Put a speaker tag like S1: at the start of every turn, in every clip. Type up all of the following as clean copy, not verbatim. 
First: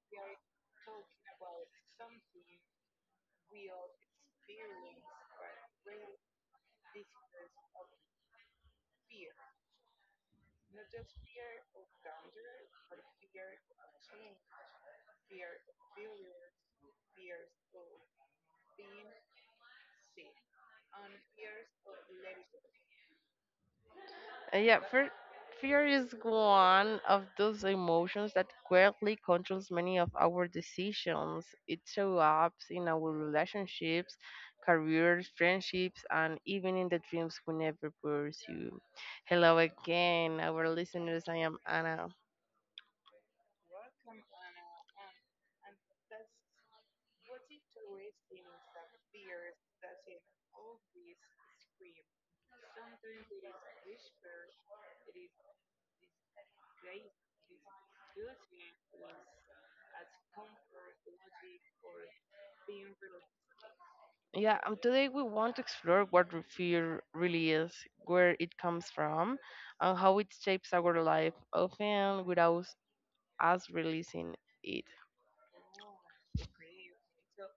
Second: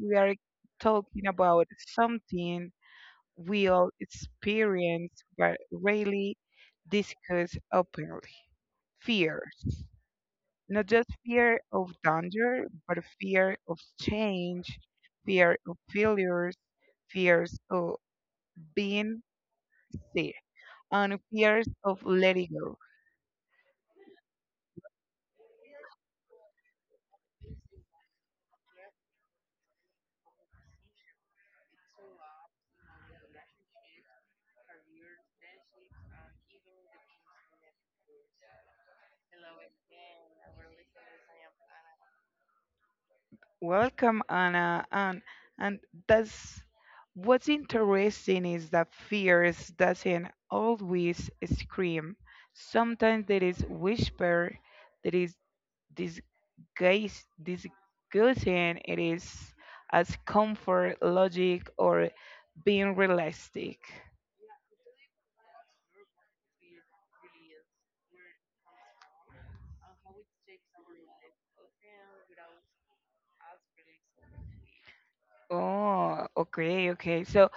S1: we are talking about something we all experience but rarely discuss openly fears. Not just fear of danger, but fear of change, fear of failures, fears of being sick, and fears of letting go.
S2: Uh, yeah, fear, Fear is one of those emotions that greatly controls many of our decisions. It shows up in our relationships, careers, friendships, and even in the dreams we never pursue. Hello again, our listeners. I am Anna.
S1: Welcome, Anna. And that's what's interesting is that fears doesn't always scream. Sometimes there is whisper, there is disguise, disgusting. It is as comfort, logic, or being realistic.
S2: Yeah, Today we want to explore what fear really is, where it comes from, and how it shapes our life, often without us releasing it.
S1: Oh, okay, okay. So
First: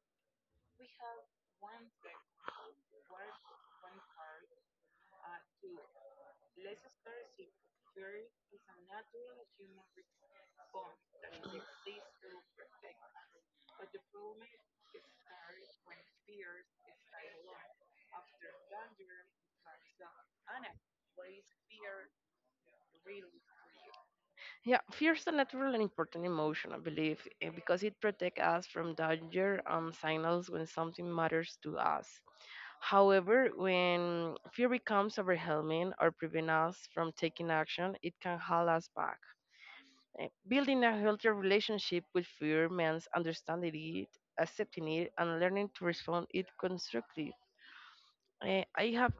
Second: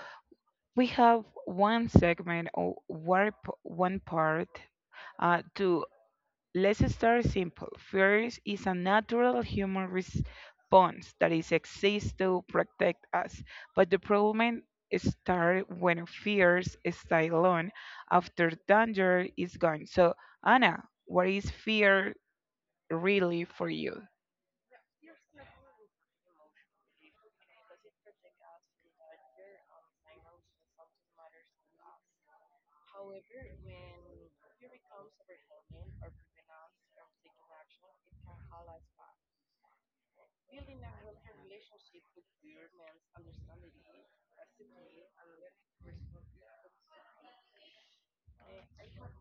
S1: we have one segment or one part to Let's start simple. Fear is a natural human response that is exists to protect us, but the problem starts when fears stay alone after danger is gone. So, Anna, what is fear really for you?
S2: Yeah, fear is a natural and important emotion, I believe, because it protects us from danger and signals when something matters to us. However, when fear becomes overwhelming or prevents us from taking action, it can hold us back. Building a healthier relationship with fear means understanding it, accepting it, and learning to respond it constructively. Eh, I have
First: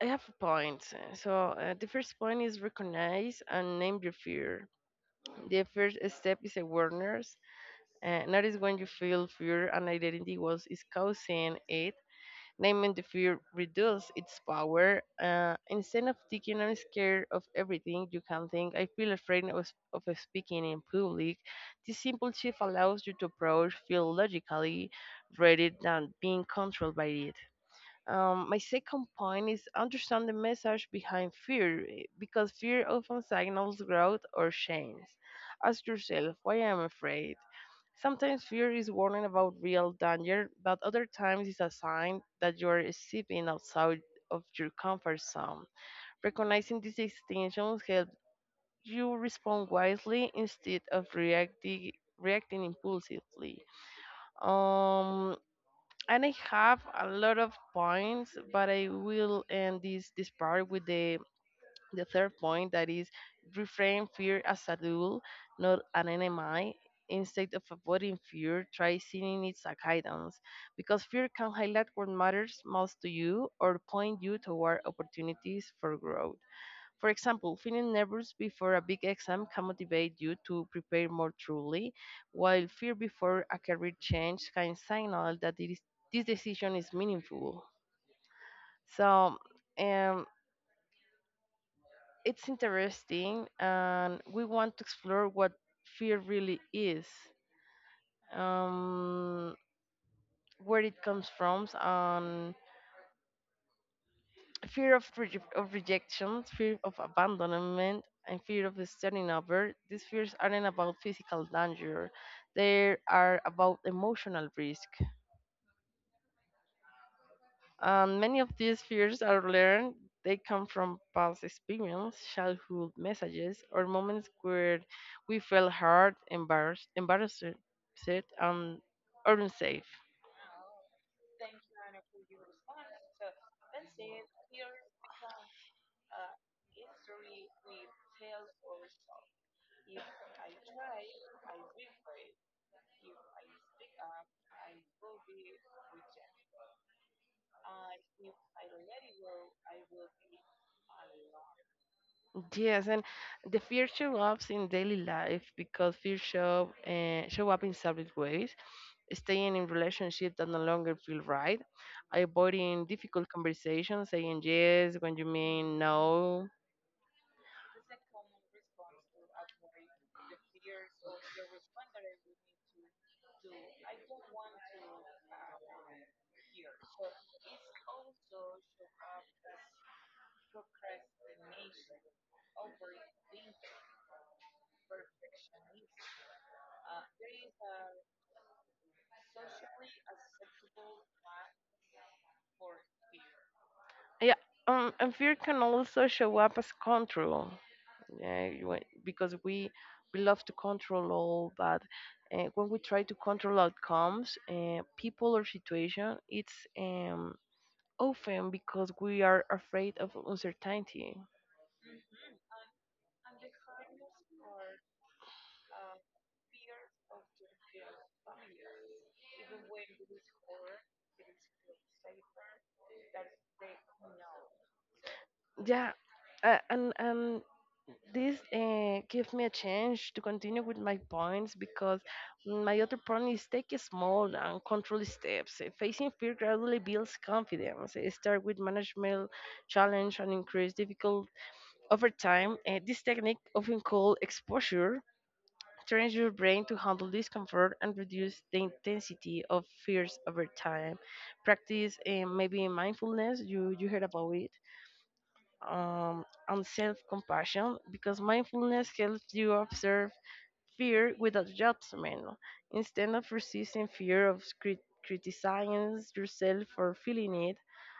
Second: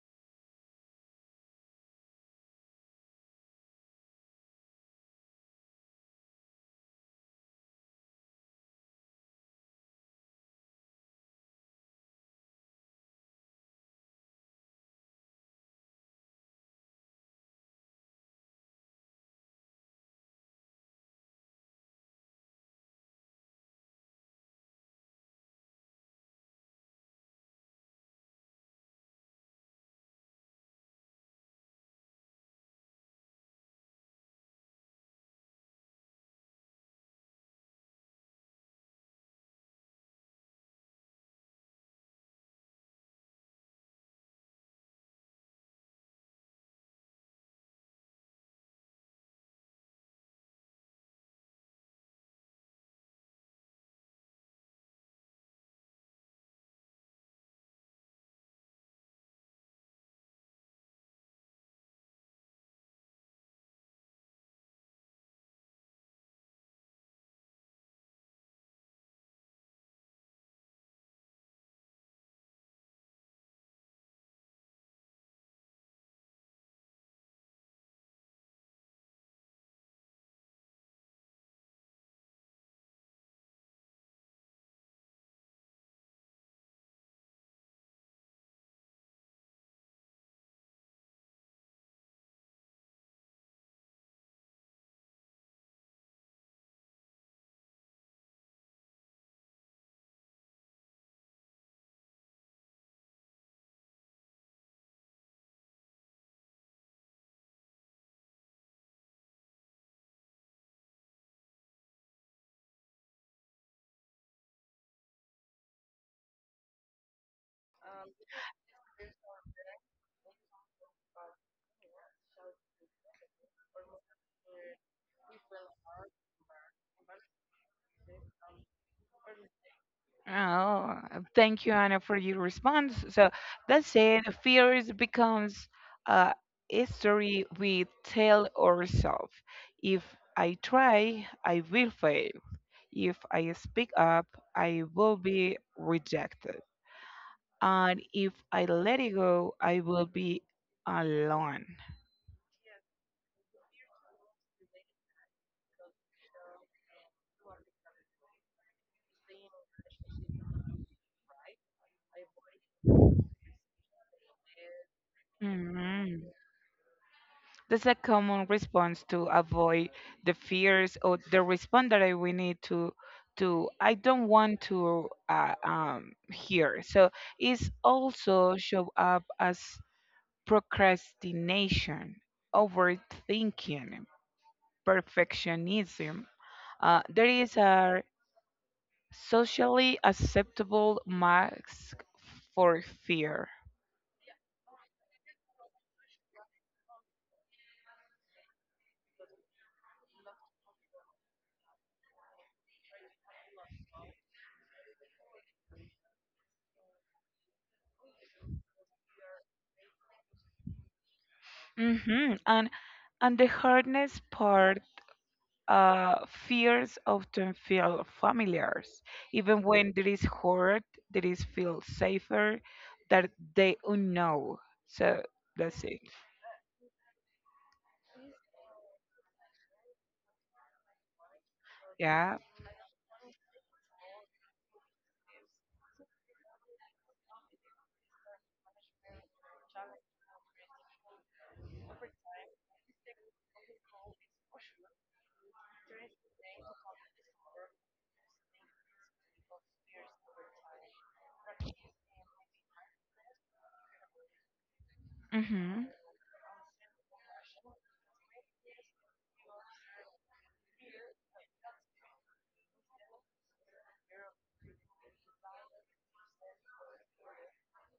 S2: I have points. So the first point is recognize and name your fear. The first step is awareness. Notice when you feel fear and identity was is causing it. Naming the fear reduces its power. Instead of thinking I'm scared of everything, you can think I feel afraid of speaking in public. This simple shift allows you to approach feel logically rather than being controlled by it. My second point is understand the message behind fear, because fear often signals growth or change. Ask yourself why am I afraid. Sometimes fear is warning about real danger, but other times it's a sign that you are stepping outside of your comfort zone. Recognizing these distinctions helps you respond wisely instead of reacting impulsively. Um, and I have a lot of points, but I will end this part with the third point that is reframe fear as a tool, not an enemy. Instead of avoiding fear, try seeing it as a guidance, because fear can highlight what matters most to you or point you toward opportunities for growth. For example, feeling nervous before a big exam can motivate you to prepare more truly, while fear before a career change can signal that this decision is meaningful. So, um, it's interesting, and we want to explore what fear really is, um, where it comes from, and fear of, rejection, fear of abandonment, and fear of starting over, these fears aren't about physical danger. They are about emotional risk. And many of these fears are learned. They come from past experience, childhood messages, or moments where we felt hurt, embarrassed, upset, and or unsafe.
S1: Oh, thank you, Anna, for your response. So that's it. Fears becomes a story we tell ourselves. If I try, I will fail. If I speak up, I will be rejected. And if I let it go, I will be alone.
S2: Yes, and the fear show up in daily life because fear show show up in several ways. Staying in relationships that no longer feel right, avoiding difficult conversations, saying yes when you mean
S1: Mhm.
S2: no.
S1: That's a common response to avoid the fears or the response that we need to I don't want to hear. So it's also show up as procrastination, overthinking, perfectionism. There is a socially acceptable mask for fear.
S2: Yeah, and fear can also show up as control. Yeah, because we love to control all, but when we try to control outcomes, people or situation, it's often because we are afraid of uncertainty.
S1: Hmm. And the hardness part, fears often feel familiar, even when there is hurt, there is feel safer that they unknown. So that's
S2: Yeah,
S1: it.
S2: and this gives me a chance to continue with my points because
S1: Yeah.
S2: my other point is take small and controlled steps. Facing fear gradually builds confidence. Start with management challenge and increase difficult over time. This technique, often called exposure, trains your brain to handle discomfort and reduce the intensity of fears over time. Practice maybe mindfulness, you heard about it,
S1: Mm-hmm. Oh.
S2: and self compassion, because mindfulness helps you observe fear without judgment. Instead of resisting criticizing yourself for feeling it,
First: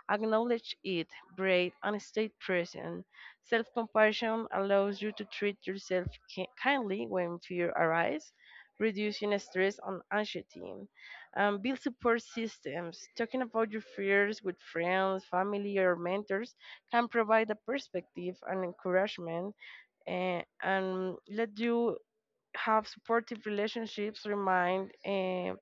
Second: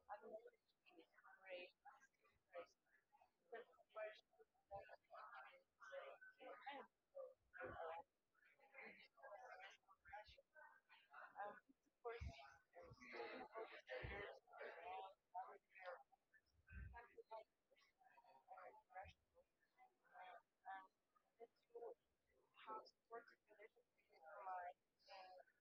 S2: acknowledge it, breathe, and stay present. Self compassion allows you to treat yourself kindly when fear arises, reducing stress and anxiety. Build support systems. Talking about your fears with friends, family, or mentors can provide a perspective and encouragement and let you have supportive relationships remind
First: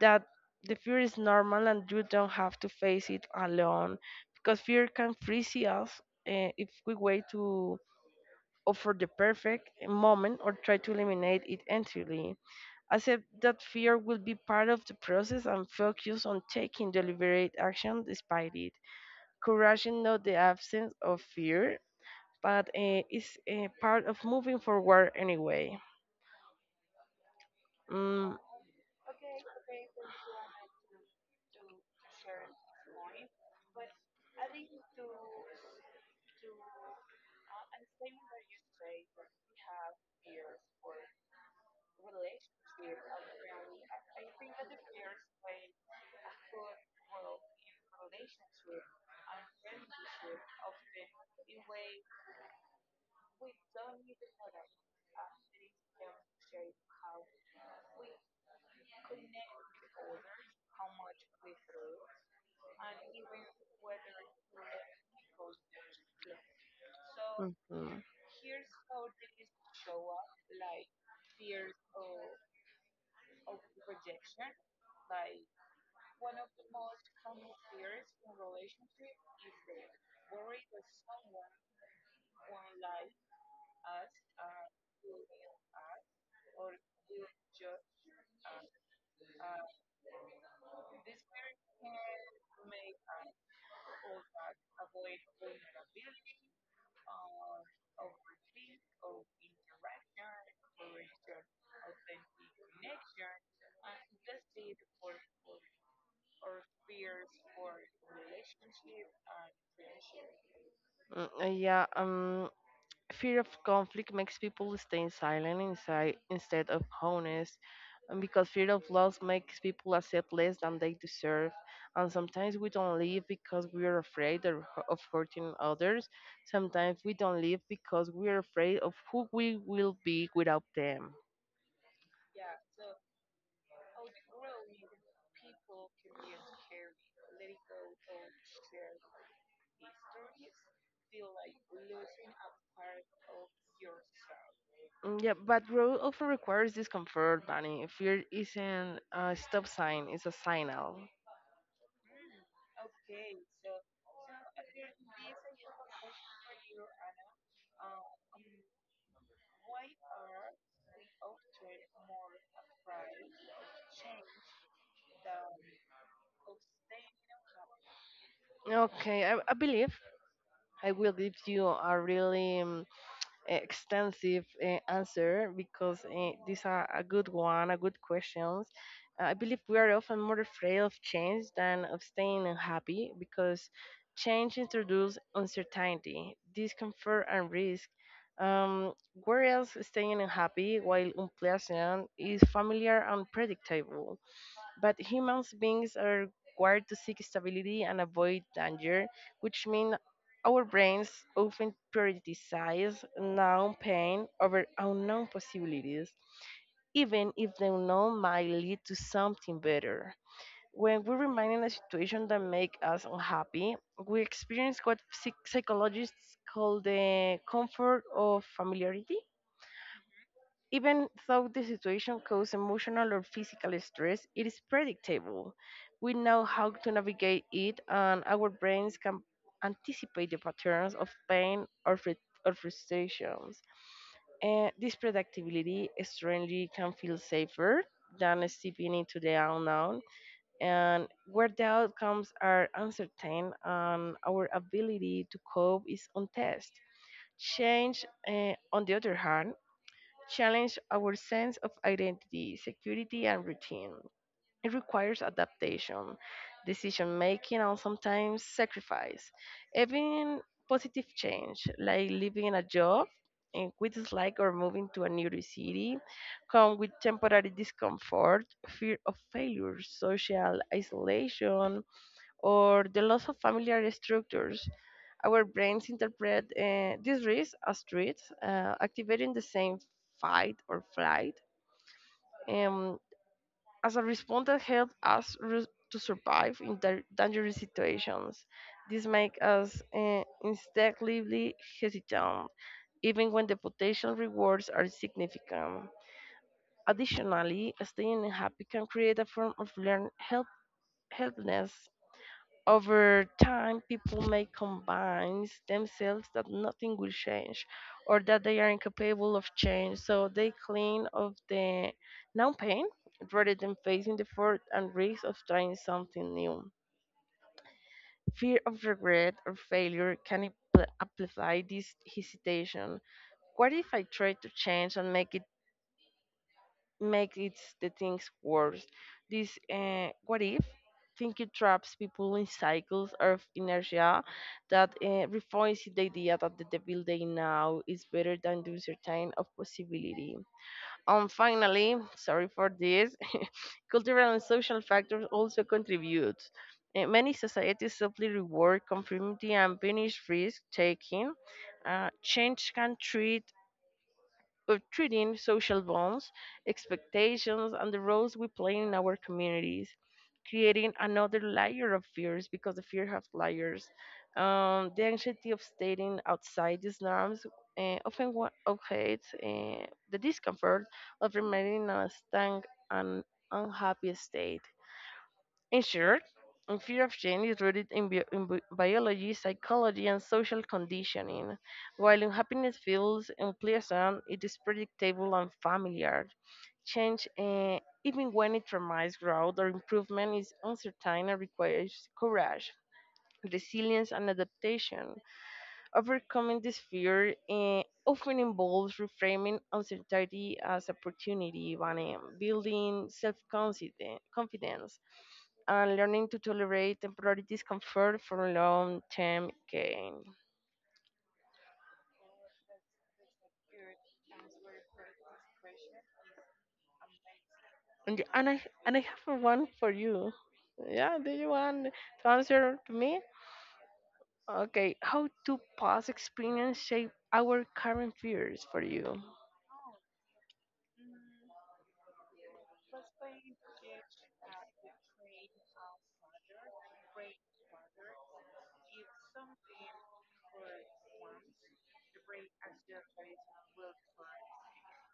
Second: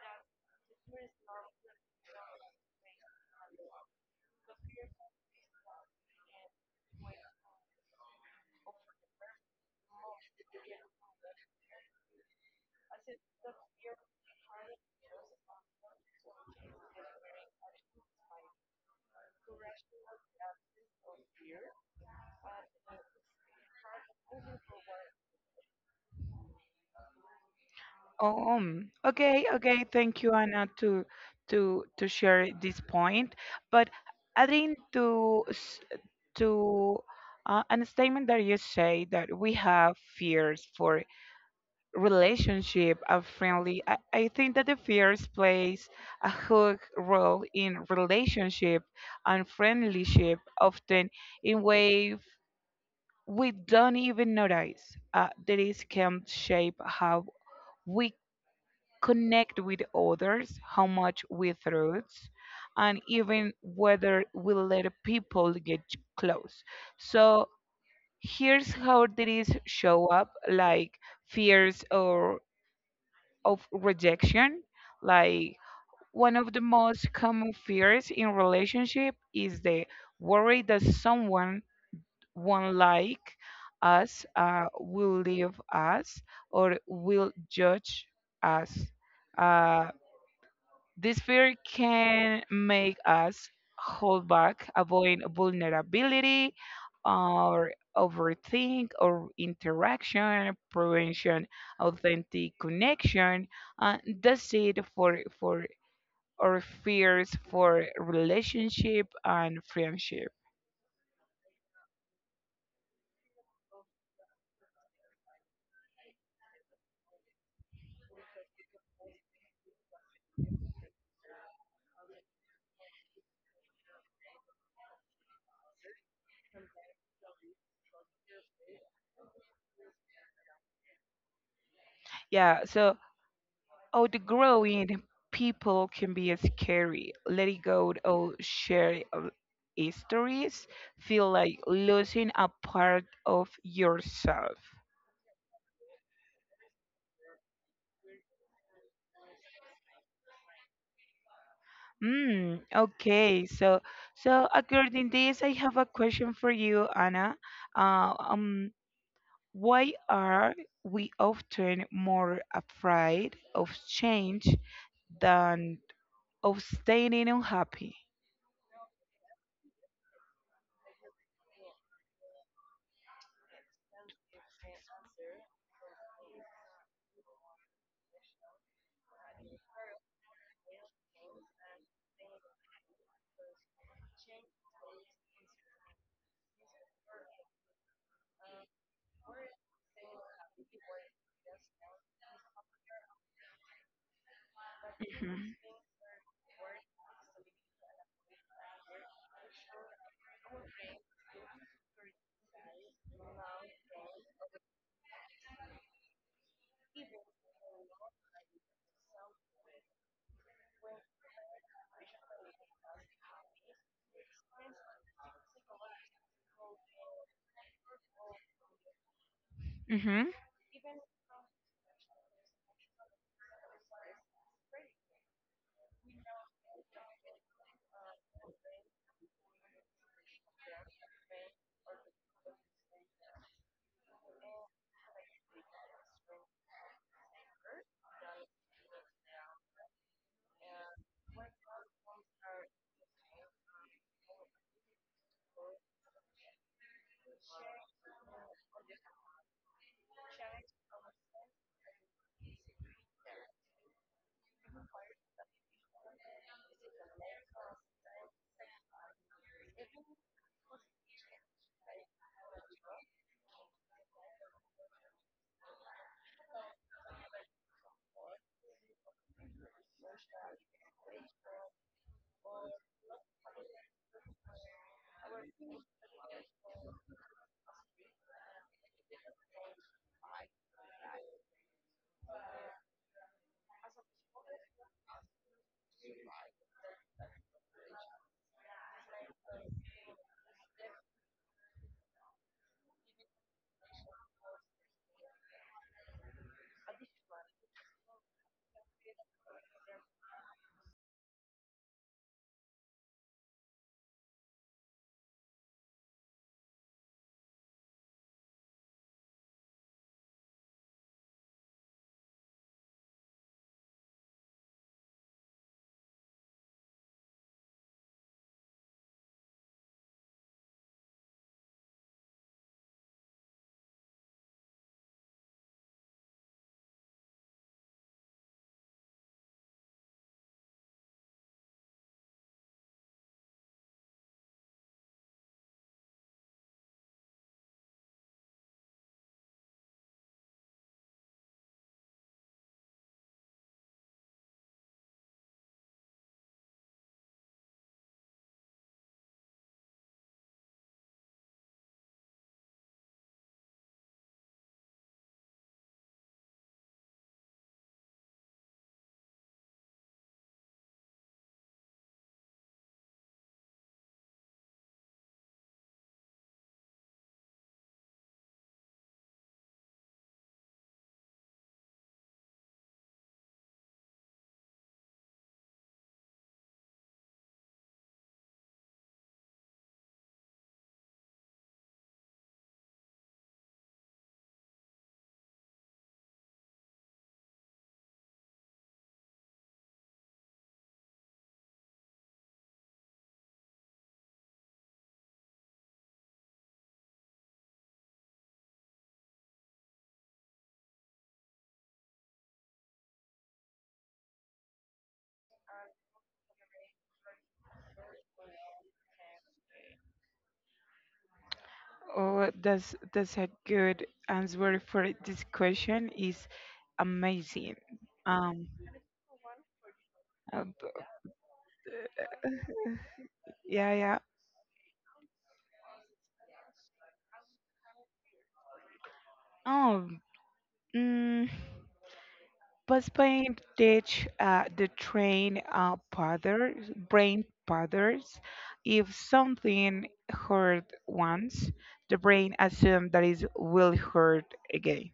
S2: that the fear is normal and you don't have to face it alone because fear can freeze us if we wait to offer the perfect moment or try to eliminate it entirely, accept that fear will be part of the process and focus on taking deliberate action despite it. Courage is not the absence of fear but is a part of moving forward anyway. Mm,
S1: Okay, okay. Thank you, Anna, to to share this point. But adding to to a statement that you say that we have fears for relationship and friendly. I think that the fears plays a huge role in relationship and friendlyship, often in ways we don't even notice. That is can shape how we connect with others, how much we trust, and even whether we let people get close. So
S2: mm-hmm.
S1: here's how these show up like fears or of rejection like one of the most common fears in relationship is the worry that someone won't like us, will leave us or will judge us. Uh, this fear can make us hold back, avoid vulnerability, or overthink or interaction, prevention, authentic connection. That's it for our fears for relationship and friendship.
S2: Mm, uh, yeah, um, Fear of conflict makes people stay silent inside instead of honest, and because fear of loss makes people accept less than they deserve. And sometimes we don't live because we are afraid of, of hurting others. Sometimes we don't live because we are afraid of who we will be without them.
S1: Yeah, so outgrowing people can be scary. Letting go of shared histories feel like losing a part of yourself.
S2: Yeah, but growth often requires discomfort, Bunny. Fear isn't a stop sign; it's a signal.
S1: Mm, okay, so so according this, I have a question for you, Anna. Uh, um, why are we often more afraid of change than of staying unhappy?
S2: Okay, I believe I will give you a really extensive answer because these are a good one, a good questions. I believe we are often more afraid of change than of staying unhappy because change introduces uncertainty, discomfort, and risk. Um, Whereas staying unhappy while unpleasant is familiar and predictable. But humans
S1: Mhm.
S2: beings are wired to seek stability and avoid danger, which means our brains often prioritize known pain over unknown possibilities, even if the unknown might lead to something better. When we remain in a situation that makes us unhappy, we experience what psychologists call the comfort of familiarity,
S1: Mhm.
S2: even though the situation causes emotional or physical stress, it is predictable. We know how to navigate it, and our brains can anticipate the patterns of pain or, or frustrations. And this predictability strangely can feel safer than stepping into the unknown, and where the outcomes are uncertain and our ability to cope is on test. Change, on the other hand, challenge our sense of identity, security, and routine. It requires adaptation, decision making, and sometimes sacrifice. Even positive change, like leaving a job and we dislike or moving to a new city, come with temporary discomfort, fear of failure, social isolation, or the loss of familiar structures. Our brains interpret these risks as threats, activating the same fight or flight um, as a response that helps to survive in dangerous situations. This makes us instinctively hesitant, even when the potential rewards are significant. Additionally, staying happy can create a form of learned helplessness. Over time, people may convince themselves that nothing will change or that they are incapable of change, so they cling of the known pain rather than facing the effort and risk of trying something new. Fear of regret or failure can amplify this hesitation. What if I try to change and make it? Make it the things worse. This what if thinking traps people in cycles of inertia that refines the idea that the devil they now is better than the uncertain of possibility. And finally, sorry for this, cultural and social factors also contribute. Many societies simply reward conformity and punish risk taking. Change can treat of treating social bonds, expectations, and the roles we play in our communities, creating another layer of fears because the fear has layers. The anxiety of staying outside these norms often obviates the discomfort of remaining in a stank and unhappy state. In short, a fear of change is rooted in, biology, psychology, and social conditioning. While unhappiness feels unpleasant, it is predictable and familiar. Change, even when it promises growth or improvement, is uncertain and requires courage, resilience, and adaptation. Overcoming this fear often involves reframing uncertainty as opportunity, and building self-confidence and learning to tolerate temporary discomfort for long-term gain.
S1: Oh, that's a good answer for this question. Is amazing.
S2: And, and I
S1: Um.
S2: and I have one for you.
S1: uh, b-
S2: Yeah, do you want to answer to me?
S1: yeah. Yeah.
S2: Okay, how do past experience shape our current fears for you?
S1: Oh, mm, postponed ditch the train powders, brain powders. If something hurt once, the brain assumes that it will hurt again.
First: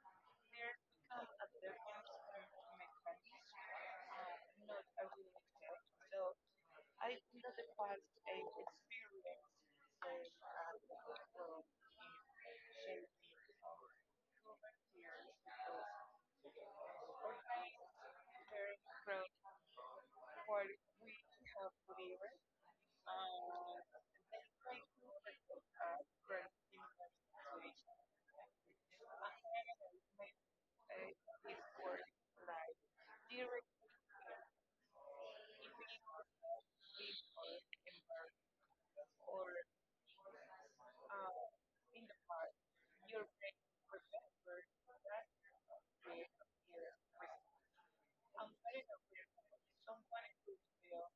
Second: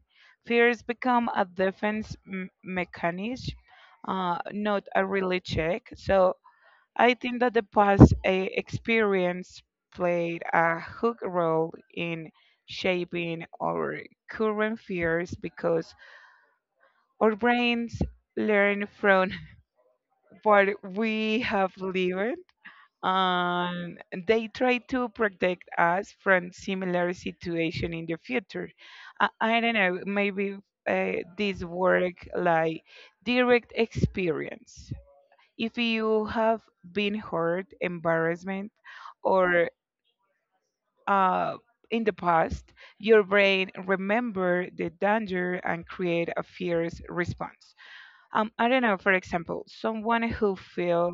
S1: Fears become a defense mechanism, not a really check. So I think that the past experience played a hook role in shaping our current fears because our brains learn from what we have lived and they try to protect us from similar situation in the future. I don't know, maybe uh, this work like direct experience. If you have been hurt embarrassment or uh, in the past, your brain remember the danger and create a fierce response. I don't know, for example, someone who feel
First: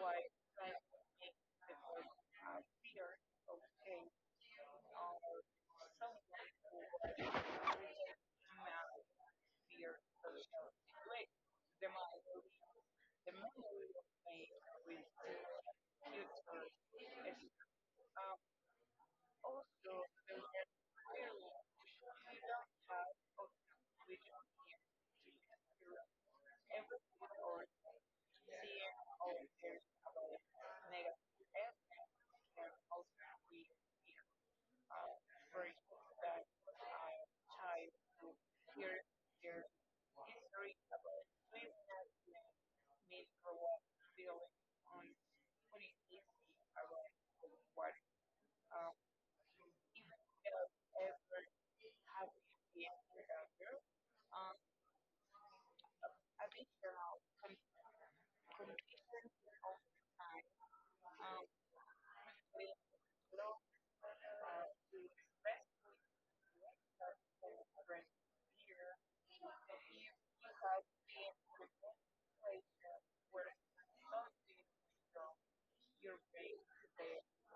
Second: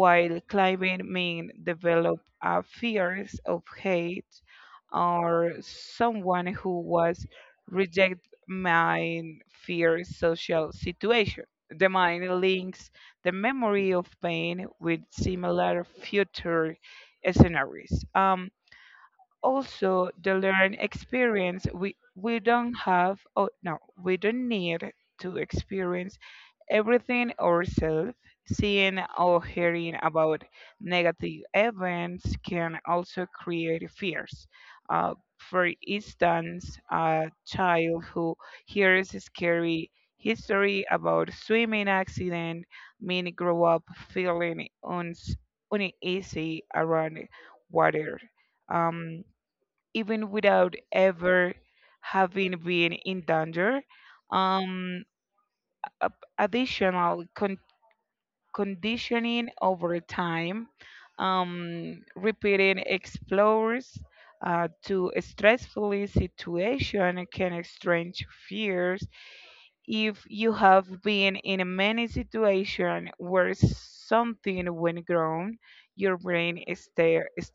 S1: while climbing may develop fears of hate, or someone who was reject my fear social situation. The mind links the memory of pain with similar future scenarios. Also, the learned experience we don't have. Oh no, we don't need to experience everything ourselves, seeing or hearing about negative events can also create fears. For instance, a child who hears a scary history about swimming accident may grow up feeling uneasy around water, um, even without ever having been in danger. Um, a- Additional conditioning over time. Repeating explores to a stressful situation can exchange fears. If you have been in many situations where something went wrong, your brain starts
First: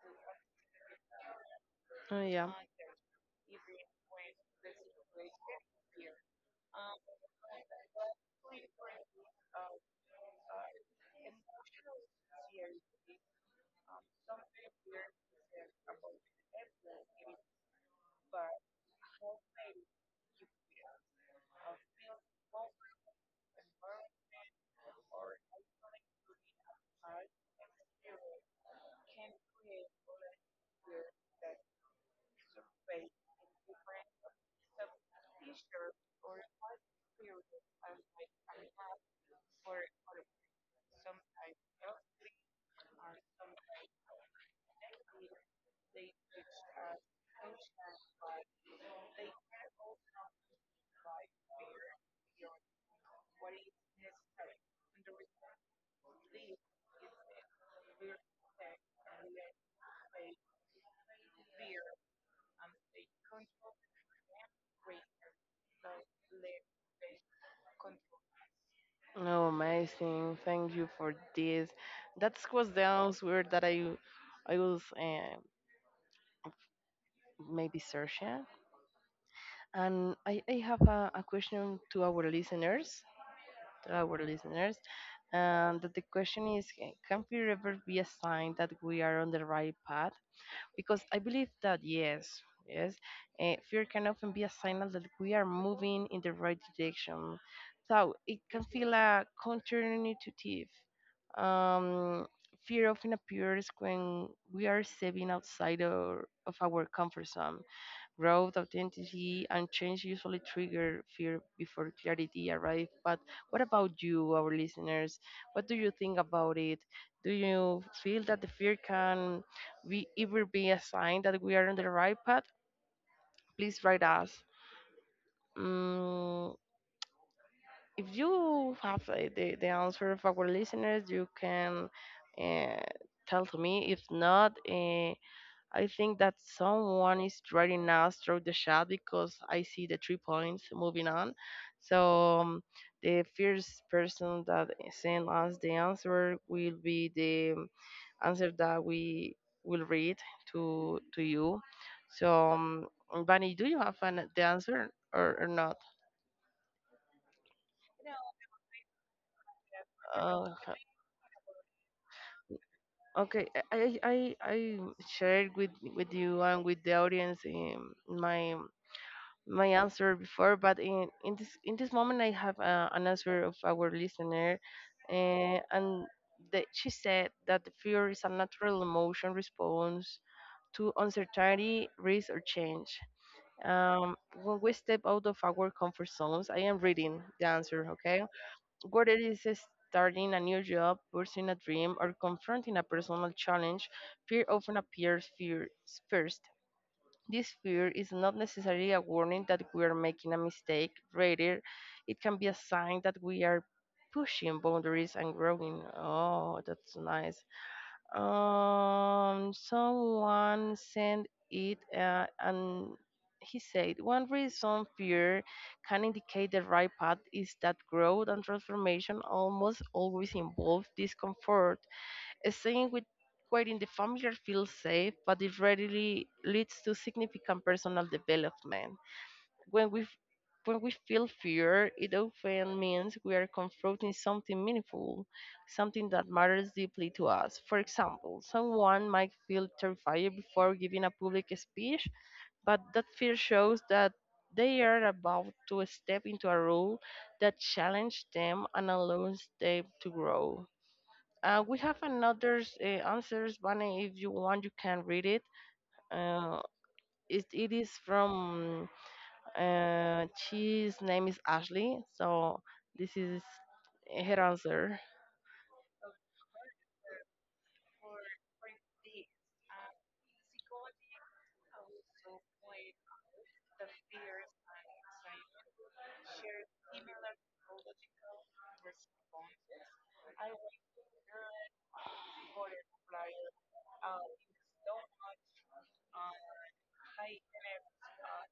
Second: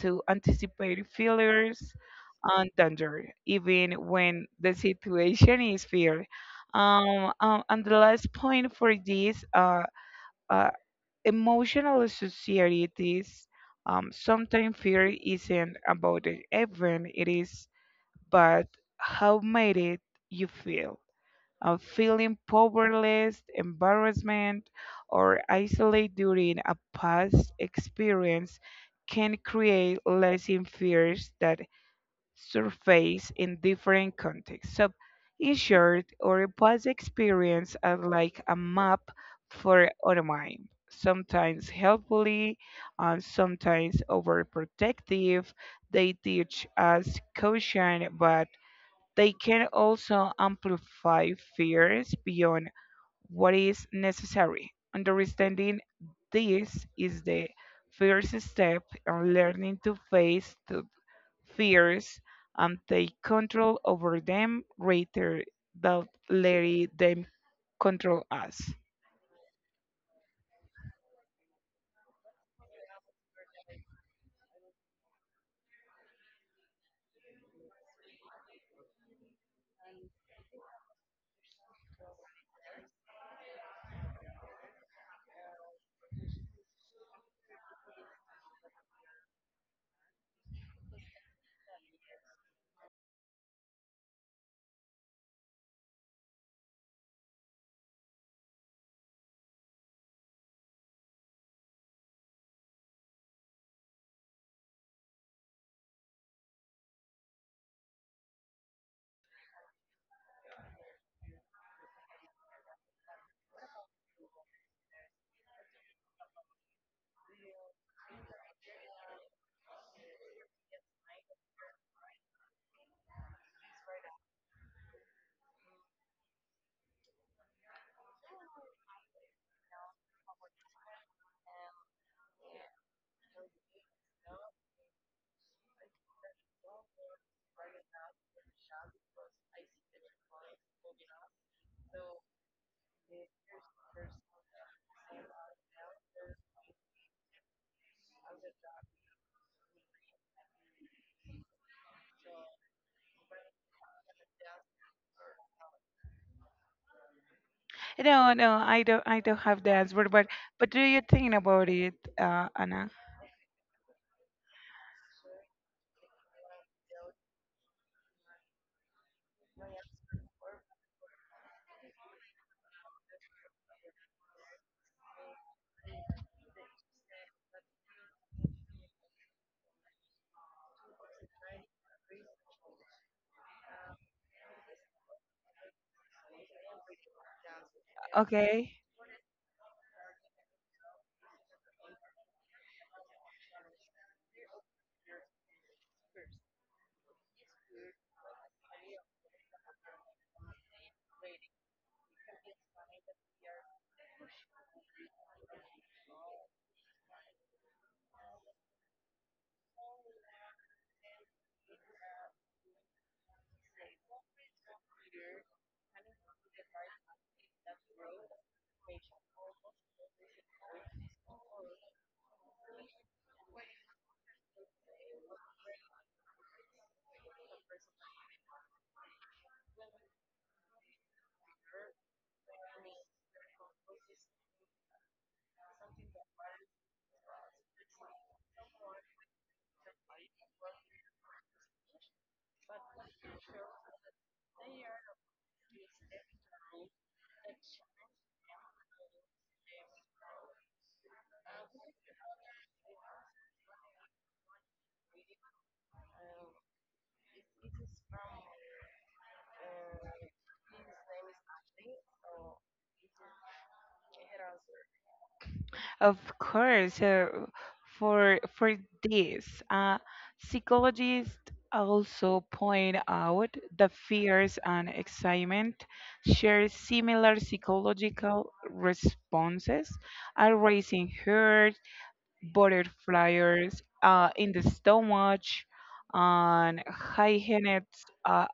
S1: to anticipate failures
S2: Oh yeah.
S1: and danger, even when the situation is fear. And the last point for this, uh, emotional societies, sometimes fear isn't about the event, it is but how made it you feel. Feeling powerless, embarrassment, or isolate during a past experience can create lasting fears that surface in different contexts. So, in short, our past experience are like a map for our mind, sometimes helpfully and sometimes overprotective. They teach us caution, but they can also amplify fears beyond what is necessary. Understanding this is the first step in learning to face the fears and take control over them rather than letting them control us.
S2: Oh, amazing! Thank you for this. That was the answer that I was maybe searching. And I have a question to our listeners. To our listeners. And the question is Can fear ever be a sign that we are on the right path? Because I believe that yes, yes, fear can often be a signal that we are moving in the right direction. So it can feel a counterintuitive. Um, Fear often appears when we are stepping outside our, of our comfort zone. Growth, authenticity, and change usually trigger fear before clarity arrives. But what about you, our listeners? What do you think about it? Do you feel that the fear can be ever be a sign that we are on the right path? Please write us. Mm, if you have the answer of our listeners, you can uh, tell to me. If not, I think that someone is threatening us through the chat because I see the three points moving on. So the first person that sends us the answer will be the answer that we will read to you. So, Bunny, do you have an, the answer or not?
S1: No, no, I don't have the answer,
S2: Uh,
S1: but do you think about it, Anna?
S2: okay, I shared with you and with the audience my my answer before, but in this moment I have an answer of our listener, and that she said that the fear is a natural emotion response to uncertainty, risk, or change. Um, when we step out of our comfort zones, I am reading the answer. Okay,
S1: Okay,
S2: whether it is starting a new job, pursuing a dream, or confronting a personal challenge, fear often appears fear first. This fear is not necessarily a warning that we are making a mistake, rather, it can be a sign that we are pushing boundaries and growing. Oh, that's nice. Someone sent it, and he said, one reason fear can indicate the right path is that growth and transformation almost always involve discomfort. Staying with quite in the familiar feels safe, but it rarely leads to significant personal development. When we f- when we feel fear, it often means we are confronting something meaningful, something that matters deeply to us. For example, someone might feel terrified before giving a public speech, but that fear shows that they are about to step into a role that challenges them and allows them to grow. We have another answers, Bunny. If you want, you can read it. Uh, it is from she's name is Ashley. So this is her answer.
S1: of course. For this, uh, psychologists also point out the fears and excitement share similar psychological responses, are raising herd butterflies in the stomach and hygienists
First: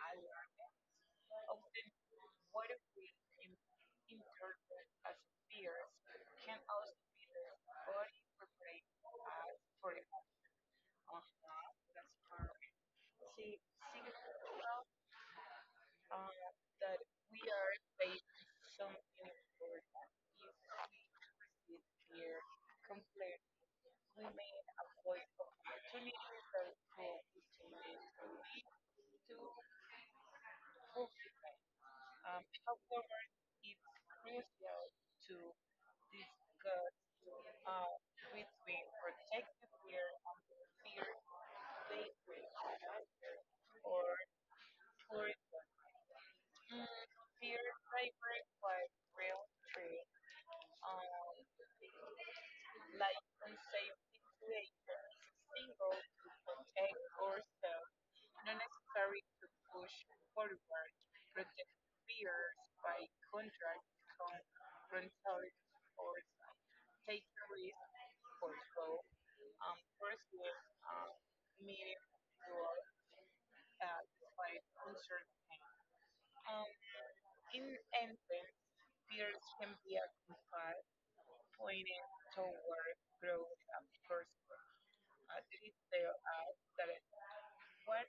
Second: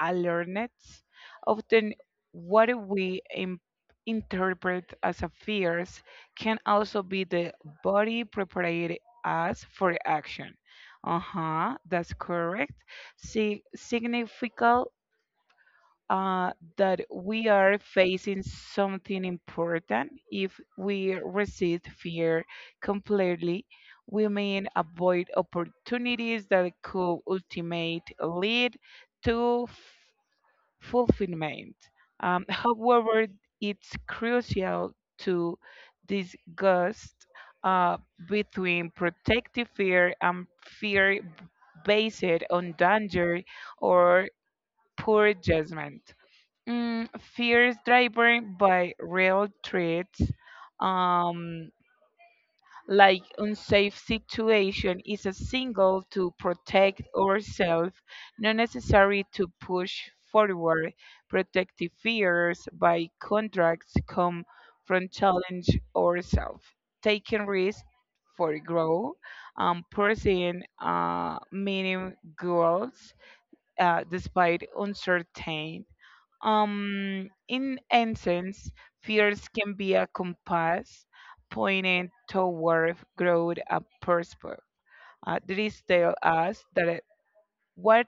S1: alertness. Often, what we interpret as a fears can also be the body prepared us for action. Uh huh, that's correct. See, significant uh, that we are facing something important if we resist fear completely. We may avoid opportunities that could ultimately lead to fulfillment. However, it's crucial to discuss uh, between protective fear and fear based on danger or poor judgment. Mm, fears driven by real threats, um, like unsafe situation, is a signal to protect ourselves, not necessary to push forward. Protective fears, by contracts, come from challenge ourselves, taking risks for growth, pursuing meaning goals, despite uncertain. In essence, fears can be a compass pointing toward growth and purpose. They tell us that what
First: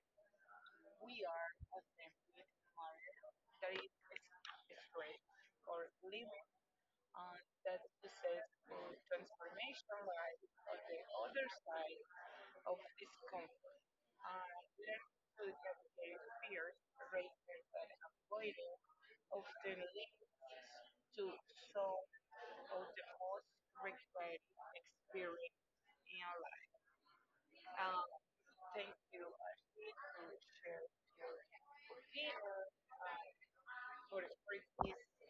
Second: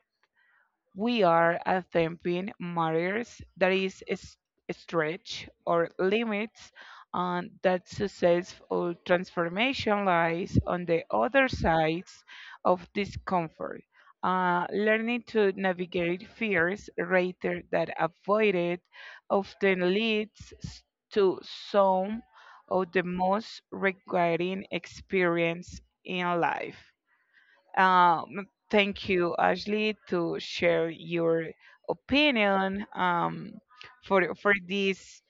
S1: we are attempting matters that is stretch or limits, and that successful transformation lies on the other sides of discomfort. Uh, learning to navigate fears rather than avoid it often leads to some of the most requiring experience in life. Um, thank you, Ashley, to share your opinion for this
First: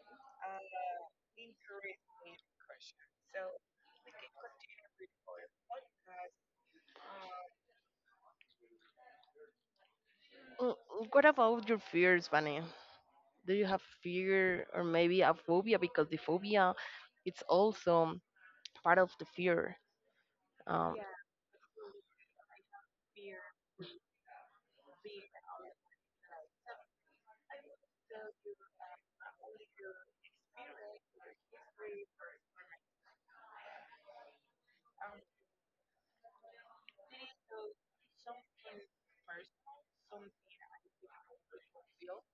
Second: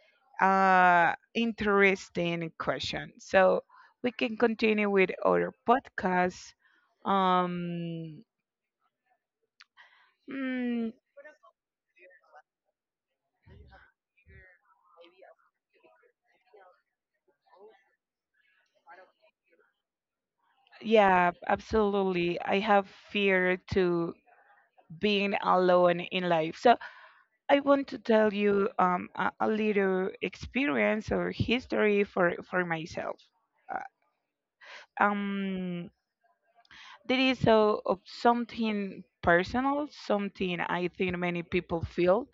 S1: interesting question. So we can continue with our podcast. Um,
S2: Mm,
S1: mm,
S2: what about your fears, Bunny? Do you have fear or maybe a phobia? Because the phobia, it's also part of the fear. Um,
S1: yeah, absolutely. I have fear to being alone in life. So I want to tell you a little experience or history for myself. Um there is so of something personal, something I think many people feel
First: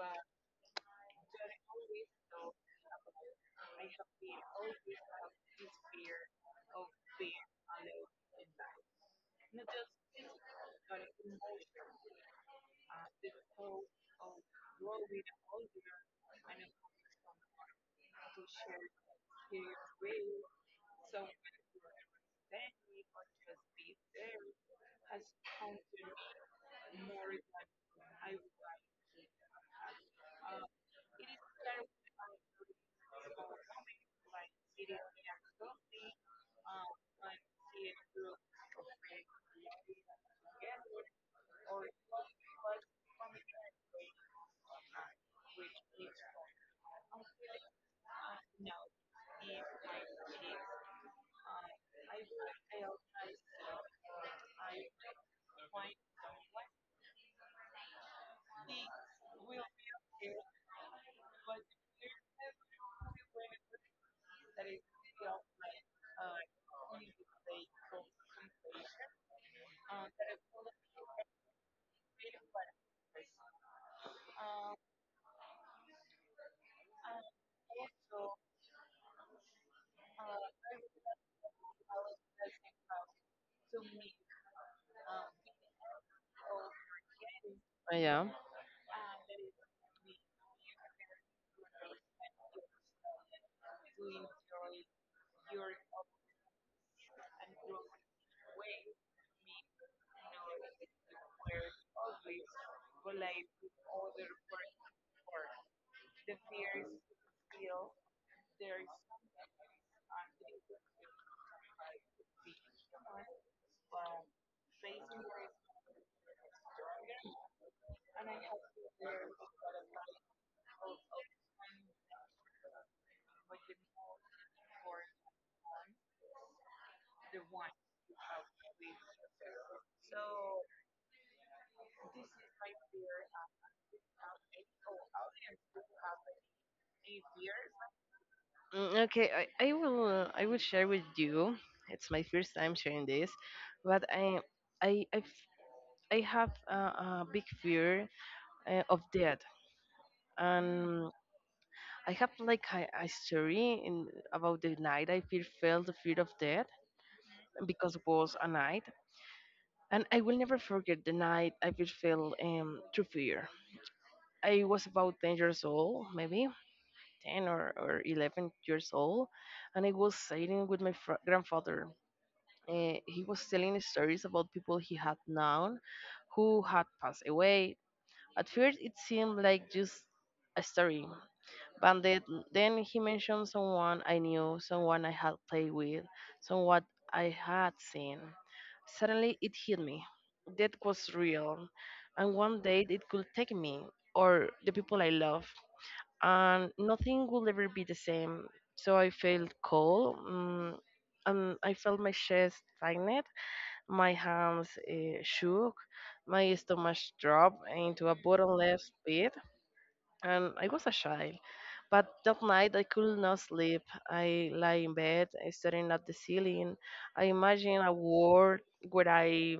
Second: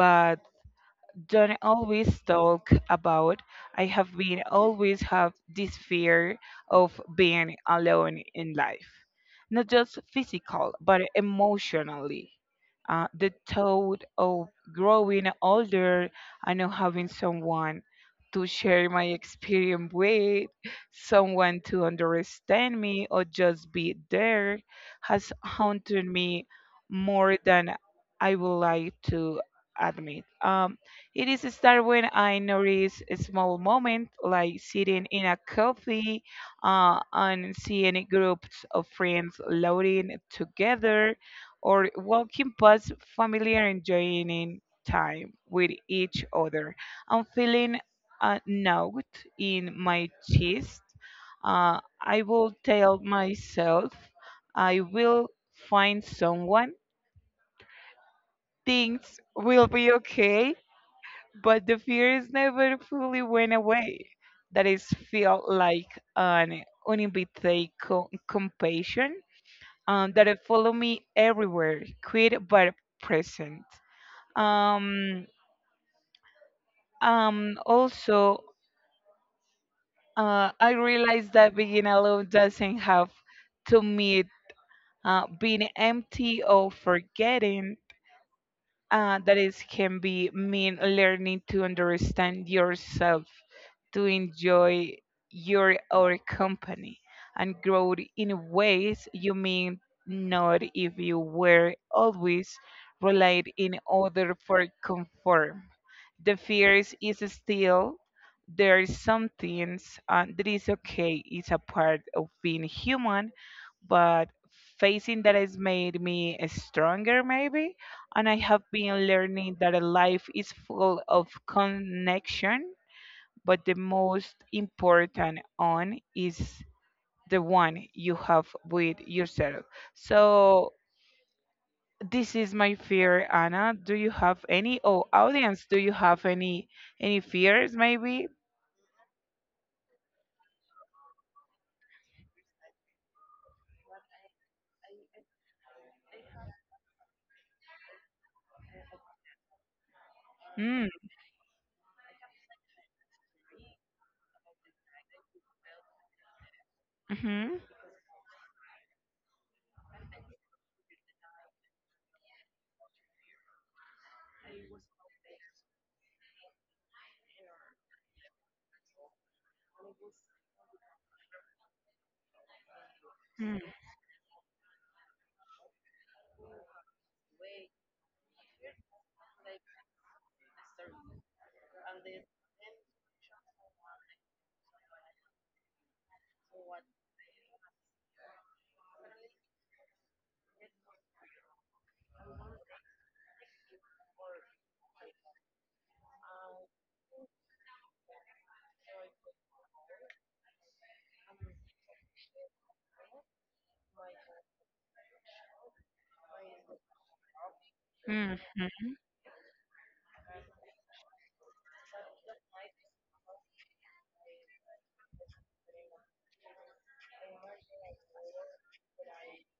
S1: but don't always talk about. I have been always have this fear of being alone in life, not just physical but emotionally. The thought of growing older and not having someone to share my experience with, someone to understand me or just be there, has haunted me more than I would like to admit. It is start when I notice a small moment, like sitting in a coffee and seeing groups of friends loading together or walking past family and enjoying time with each other. I'm feeling a knot in my chest. I will tell myself I will find someone. Things will be okay, but the fears never fully went away. That is felt like an uninvited compassion, that it follow me everywhere, quit but present. Um, um, also, I realized that being alone doesn't have to mean being empty or forgetting.
S2: yeah, yeah.
S1: That is can be mean learning to understand yourself, to enjoy your our company and grow in ways you mean not if you were always relied in order for conform. The fears is still there's some things that is okay. It's a part of being human, but facing that has made me stronger maybe, and I have been learning that a life is full of connection but the most important one is the one you have with yourself. So this is my fear, Anna. Do you have any? Oh, audience, do you have any fears? Maybe.
S2: Mm, okay, I will share with you. It's my first time sharing this, but I I I have a big fear of death,
S1: Mm,
S2: and I have like a story in, about the night I feel felt the fear of death
S1: mm-hmm,
S2: because it was a night, and I will never forget the night I feel felt through fear. I was about 10 years old, maybe ten or 11 years old, and I was sitting with my grandfather. He was
S1: mm,
S2: telling stories about people he had known who had passed away. At first, it seemed like just a story, but then he mentioned someone I knew, someone I had played with, someone I had seen. Suddenly, it hit me. That was real, and one day it could take me or the people I love, and nothing will ever be the same. So I felt cold, mm, and I felt my chest tighten, my hands shook, my stomach dropped into a
S1: mm,
S2: bottomless pit, and I was a child. But that night I could not sleep. I lay in bed, staring at the ceiling. I imagined a world where I,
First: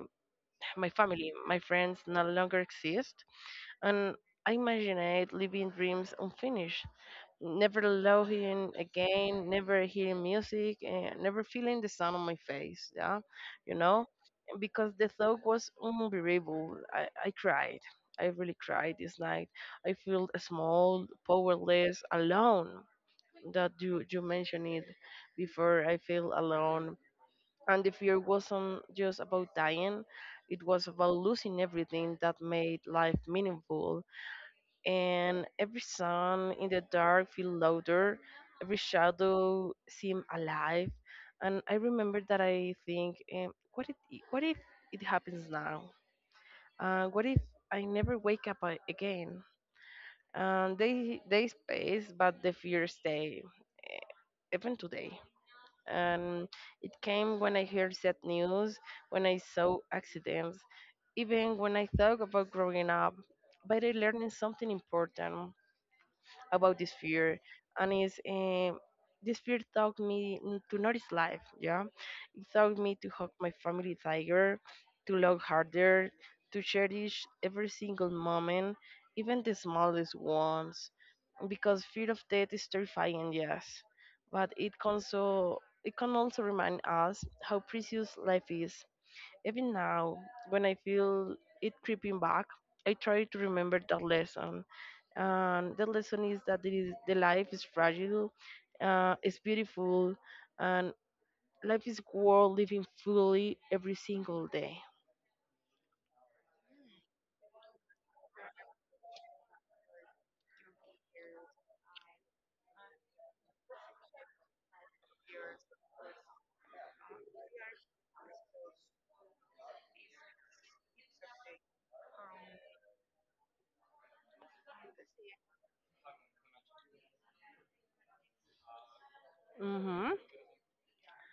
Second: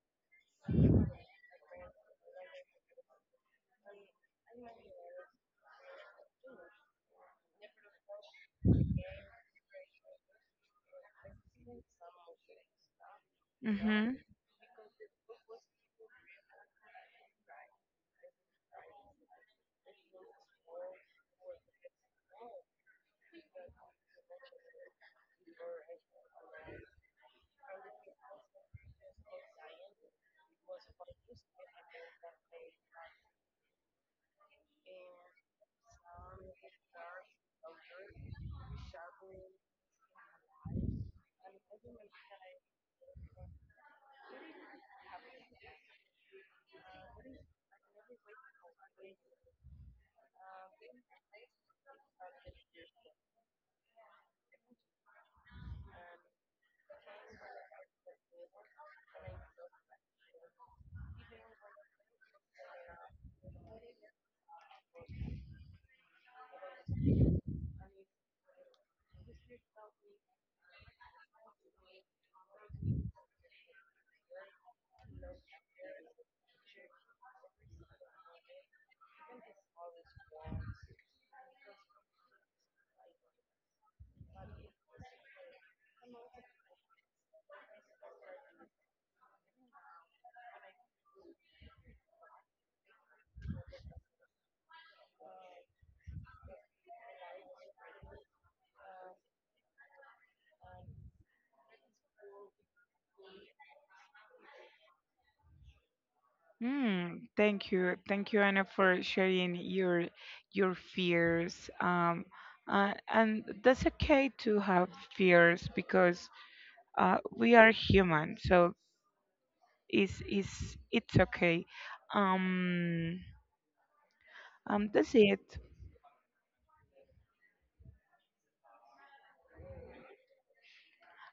S2: my family, my friends no longer exist, and I imagined living dreams unfinished. Never loving again, never hearing music, and never feeling the sun on my face. Yeah, you know
S1: mm-hmm.
S2: because the thought was unbearable. I cried. I really cried this night. I felt small, powerless, alone. That you mentioned it before. I feel alone, and the fear wasn't just about dying. It was about losing everything that made life meaningful, and every sound in the dark feel louder, every shadow seem alive. And I remember that I think, what if it happens now? What if I never wake up again? And they space, but the fear stay even today. And it came when I heard sad news, when I saw accidents, even when I thought about growing up. But I learned something important about this fear, and it's this fear taught me to notice life. Yeah, it taught me to hug my family tiger, to love harder, to cherish every single moment, even the smallest ones, because fear of death is terrifying, yes, but it can also, remind us how precious life is. Even now, when I feel it creeping back, I try to remember that lesson, and the lesson is that the life is fragile, it's beautiful, and life is worth living fully every single day.
S1: Mm, thank you. Thank you, Anna, for sharing your fears. And that's okay to have fears because we are human, so it's it's okay. Um, that's it.
S2: Hmm,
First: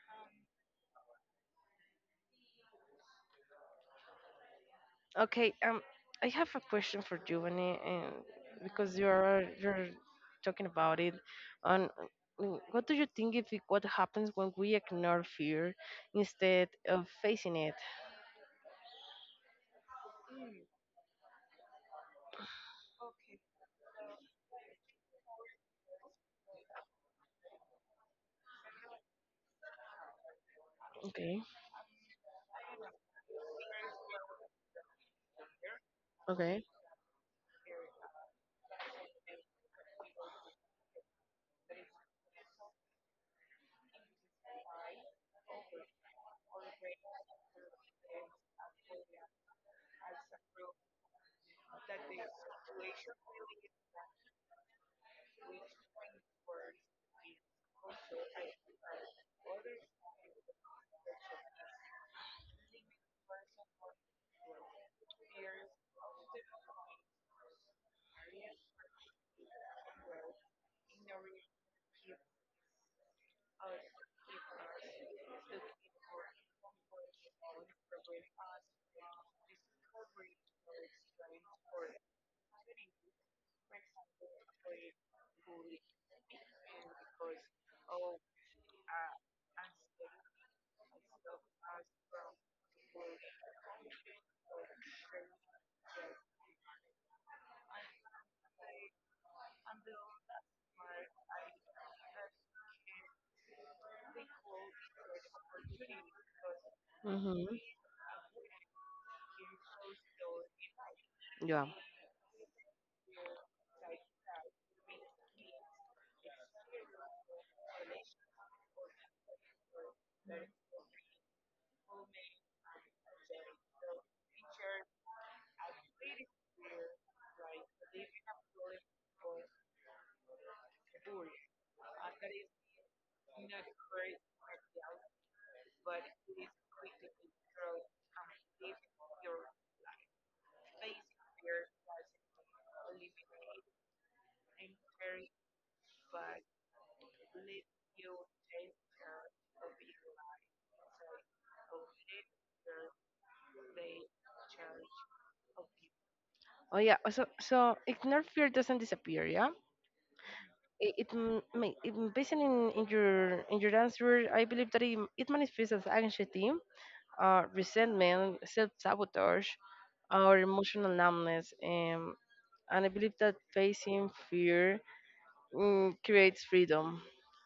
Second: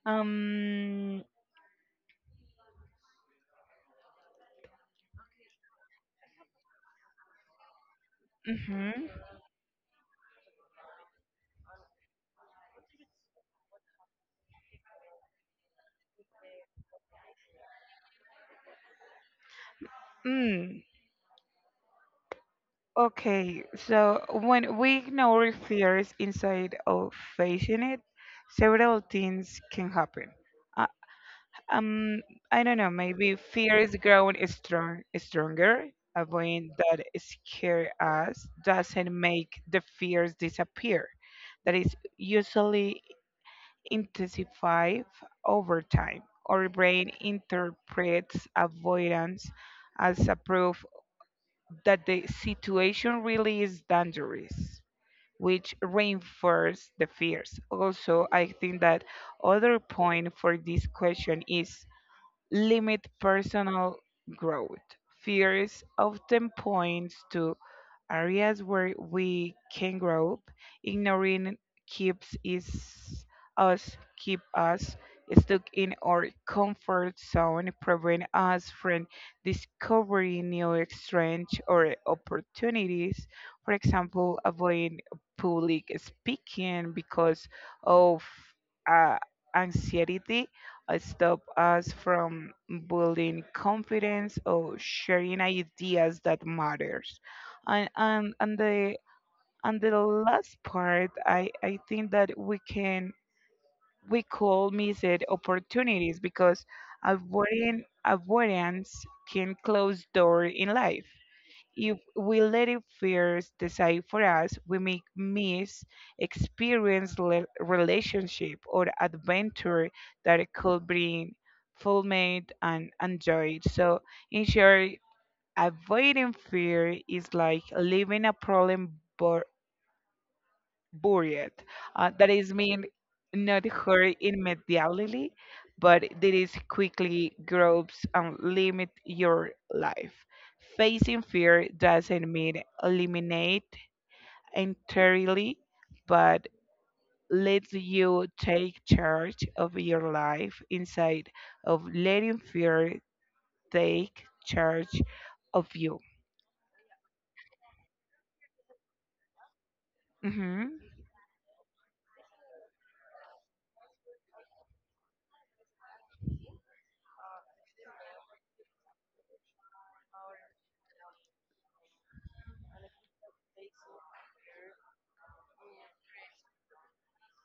S1: Um,
S2: okay, I have a question for you, and because
S1: mhm.
S2: you're talking about it, and mm, what do you think if it, what happens when we ignore fear instead of facing it?
S1: Mm, okay. So when we ignore fears inside of facing it, several things can happen.
S2: Okay,
S1: Um, I don't know. Maybe fear is growing stronger.
S2: okay.
S1: Avoiding that scare us doesn't make the fears disappear. That is usually intensified over time. Our brain interprets avoidance as a proof that the situation really is dangerous, which reinforces the fears. Also, I think that other point for this question is limit personal growth. Fears often points to areas where we can grow up. Ignoring keeps is us keep us stuck in our comfort zone, prevent us from discovering new strengths or opportunities. For example, avoid public speaking because of uh, anxiety stop us from building confidence or sharing ideas that matters. And and and the and the last part, I think that we can we could miss it opportunities because
S2: Mm-hmm.
S1: avoiding avoidance can close door in life.
S2: Yeah.
S1: If we let it fears decide for us, we may miss experience, relationship, or adventure that could bring fulfillment and joy. So, in short, avoiding fear is like leaving a problem buried. That is mean not hurt immediately, but that is quickly grows and limit your life. Facing fear doesn't mean eliminate entirely, but lets you take charge of your life inside of letting fear take charge of you.
S2: Oh yeah. So so ignore fear doesn't disappear. Yeah.
S1: Mm-hmm.
S2: It m- may it, m- based in your answer, I believe that it manifests as anxiety, resentment, self sabotage, or emotional numbness. And I believe that facing fear, mm, creates freedom.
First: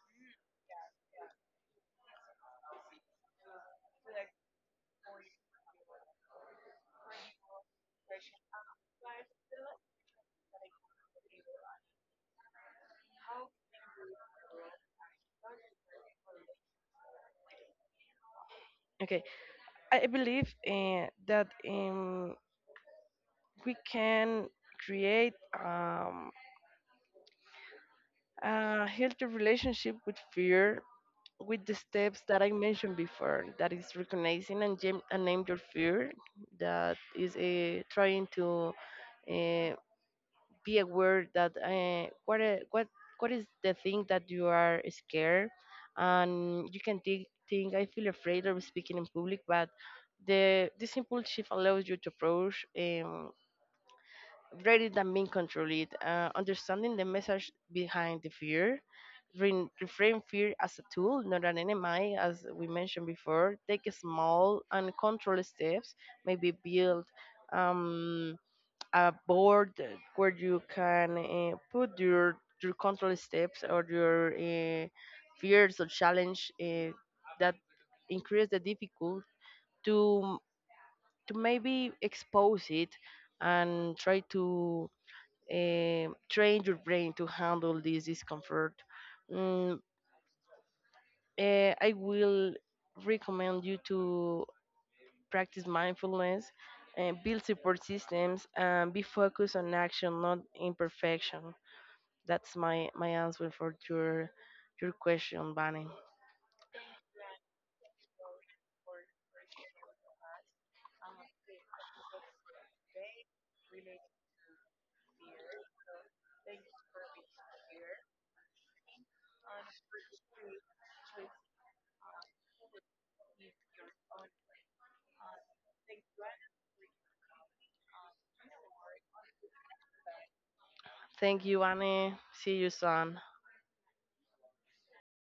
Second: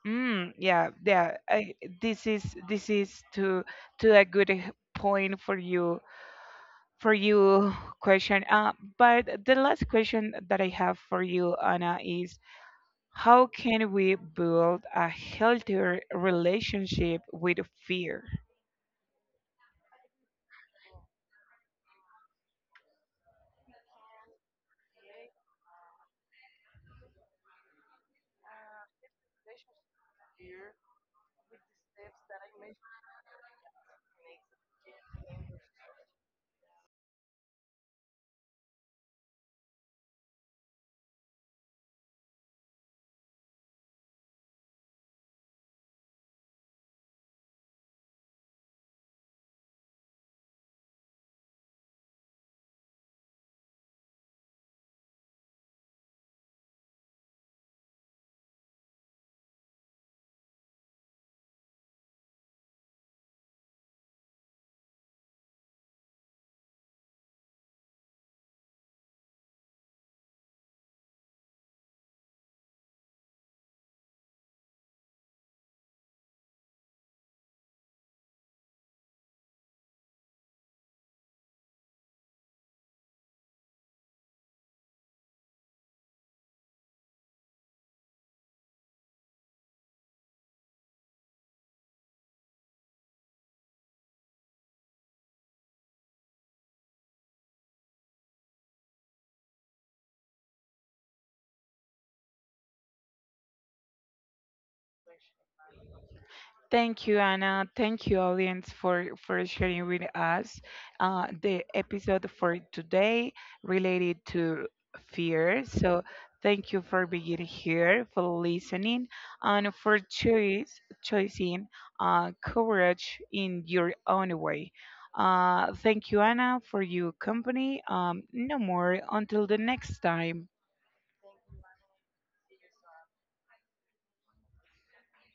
S1: Mm, yeah, yeah. This is this is to a good point for you for you question. But the last question that I have for you, Anna, is how can we build a healthier relationship with fear?
S2: Okay, I believe that we can create um, a healthy relationship with fear with the steps that I mentioned before, that is recognizing and, and name your fear, that is trying to uh, be aware that what what is the thing that you are scared, and you can think I feel afraid of speaking in public, but the this simple shift allows you to approach. Rather than being controlled. Understanding the message behind the fear, reframe fear as a tool, not an enemy, as we mentioned before. Take a small and controlled steps, maybe build um, a board where you can put your control steps or your fears or challenge that increase the difficult to to maybe expose it and try to train your brain to handle this discomfort. Mm, I will recommend you to practice mindfulness and build support systems and be focused on action, not imperfection. That's my my answer for your question, Bunny.
S1: Thank you, Anna. Thank you, audience, for, sharing with us the episode for today related to fear. So, thank you for being here, for listening, and for choice, choosing courage in your own way. Thank you, Anna, for your company. No more until the next time.
S2: Thank you, Bunny. See you soon.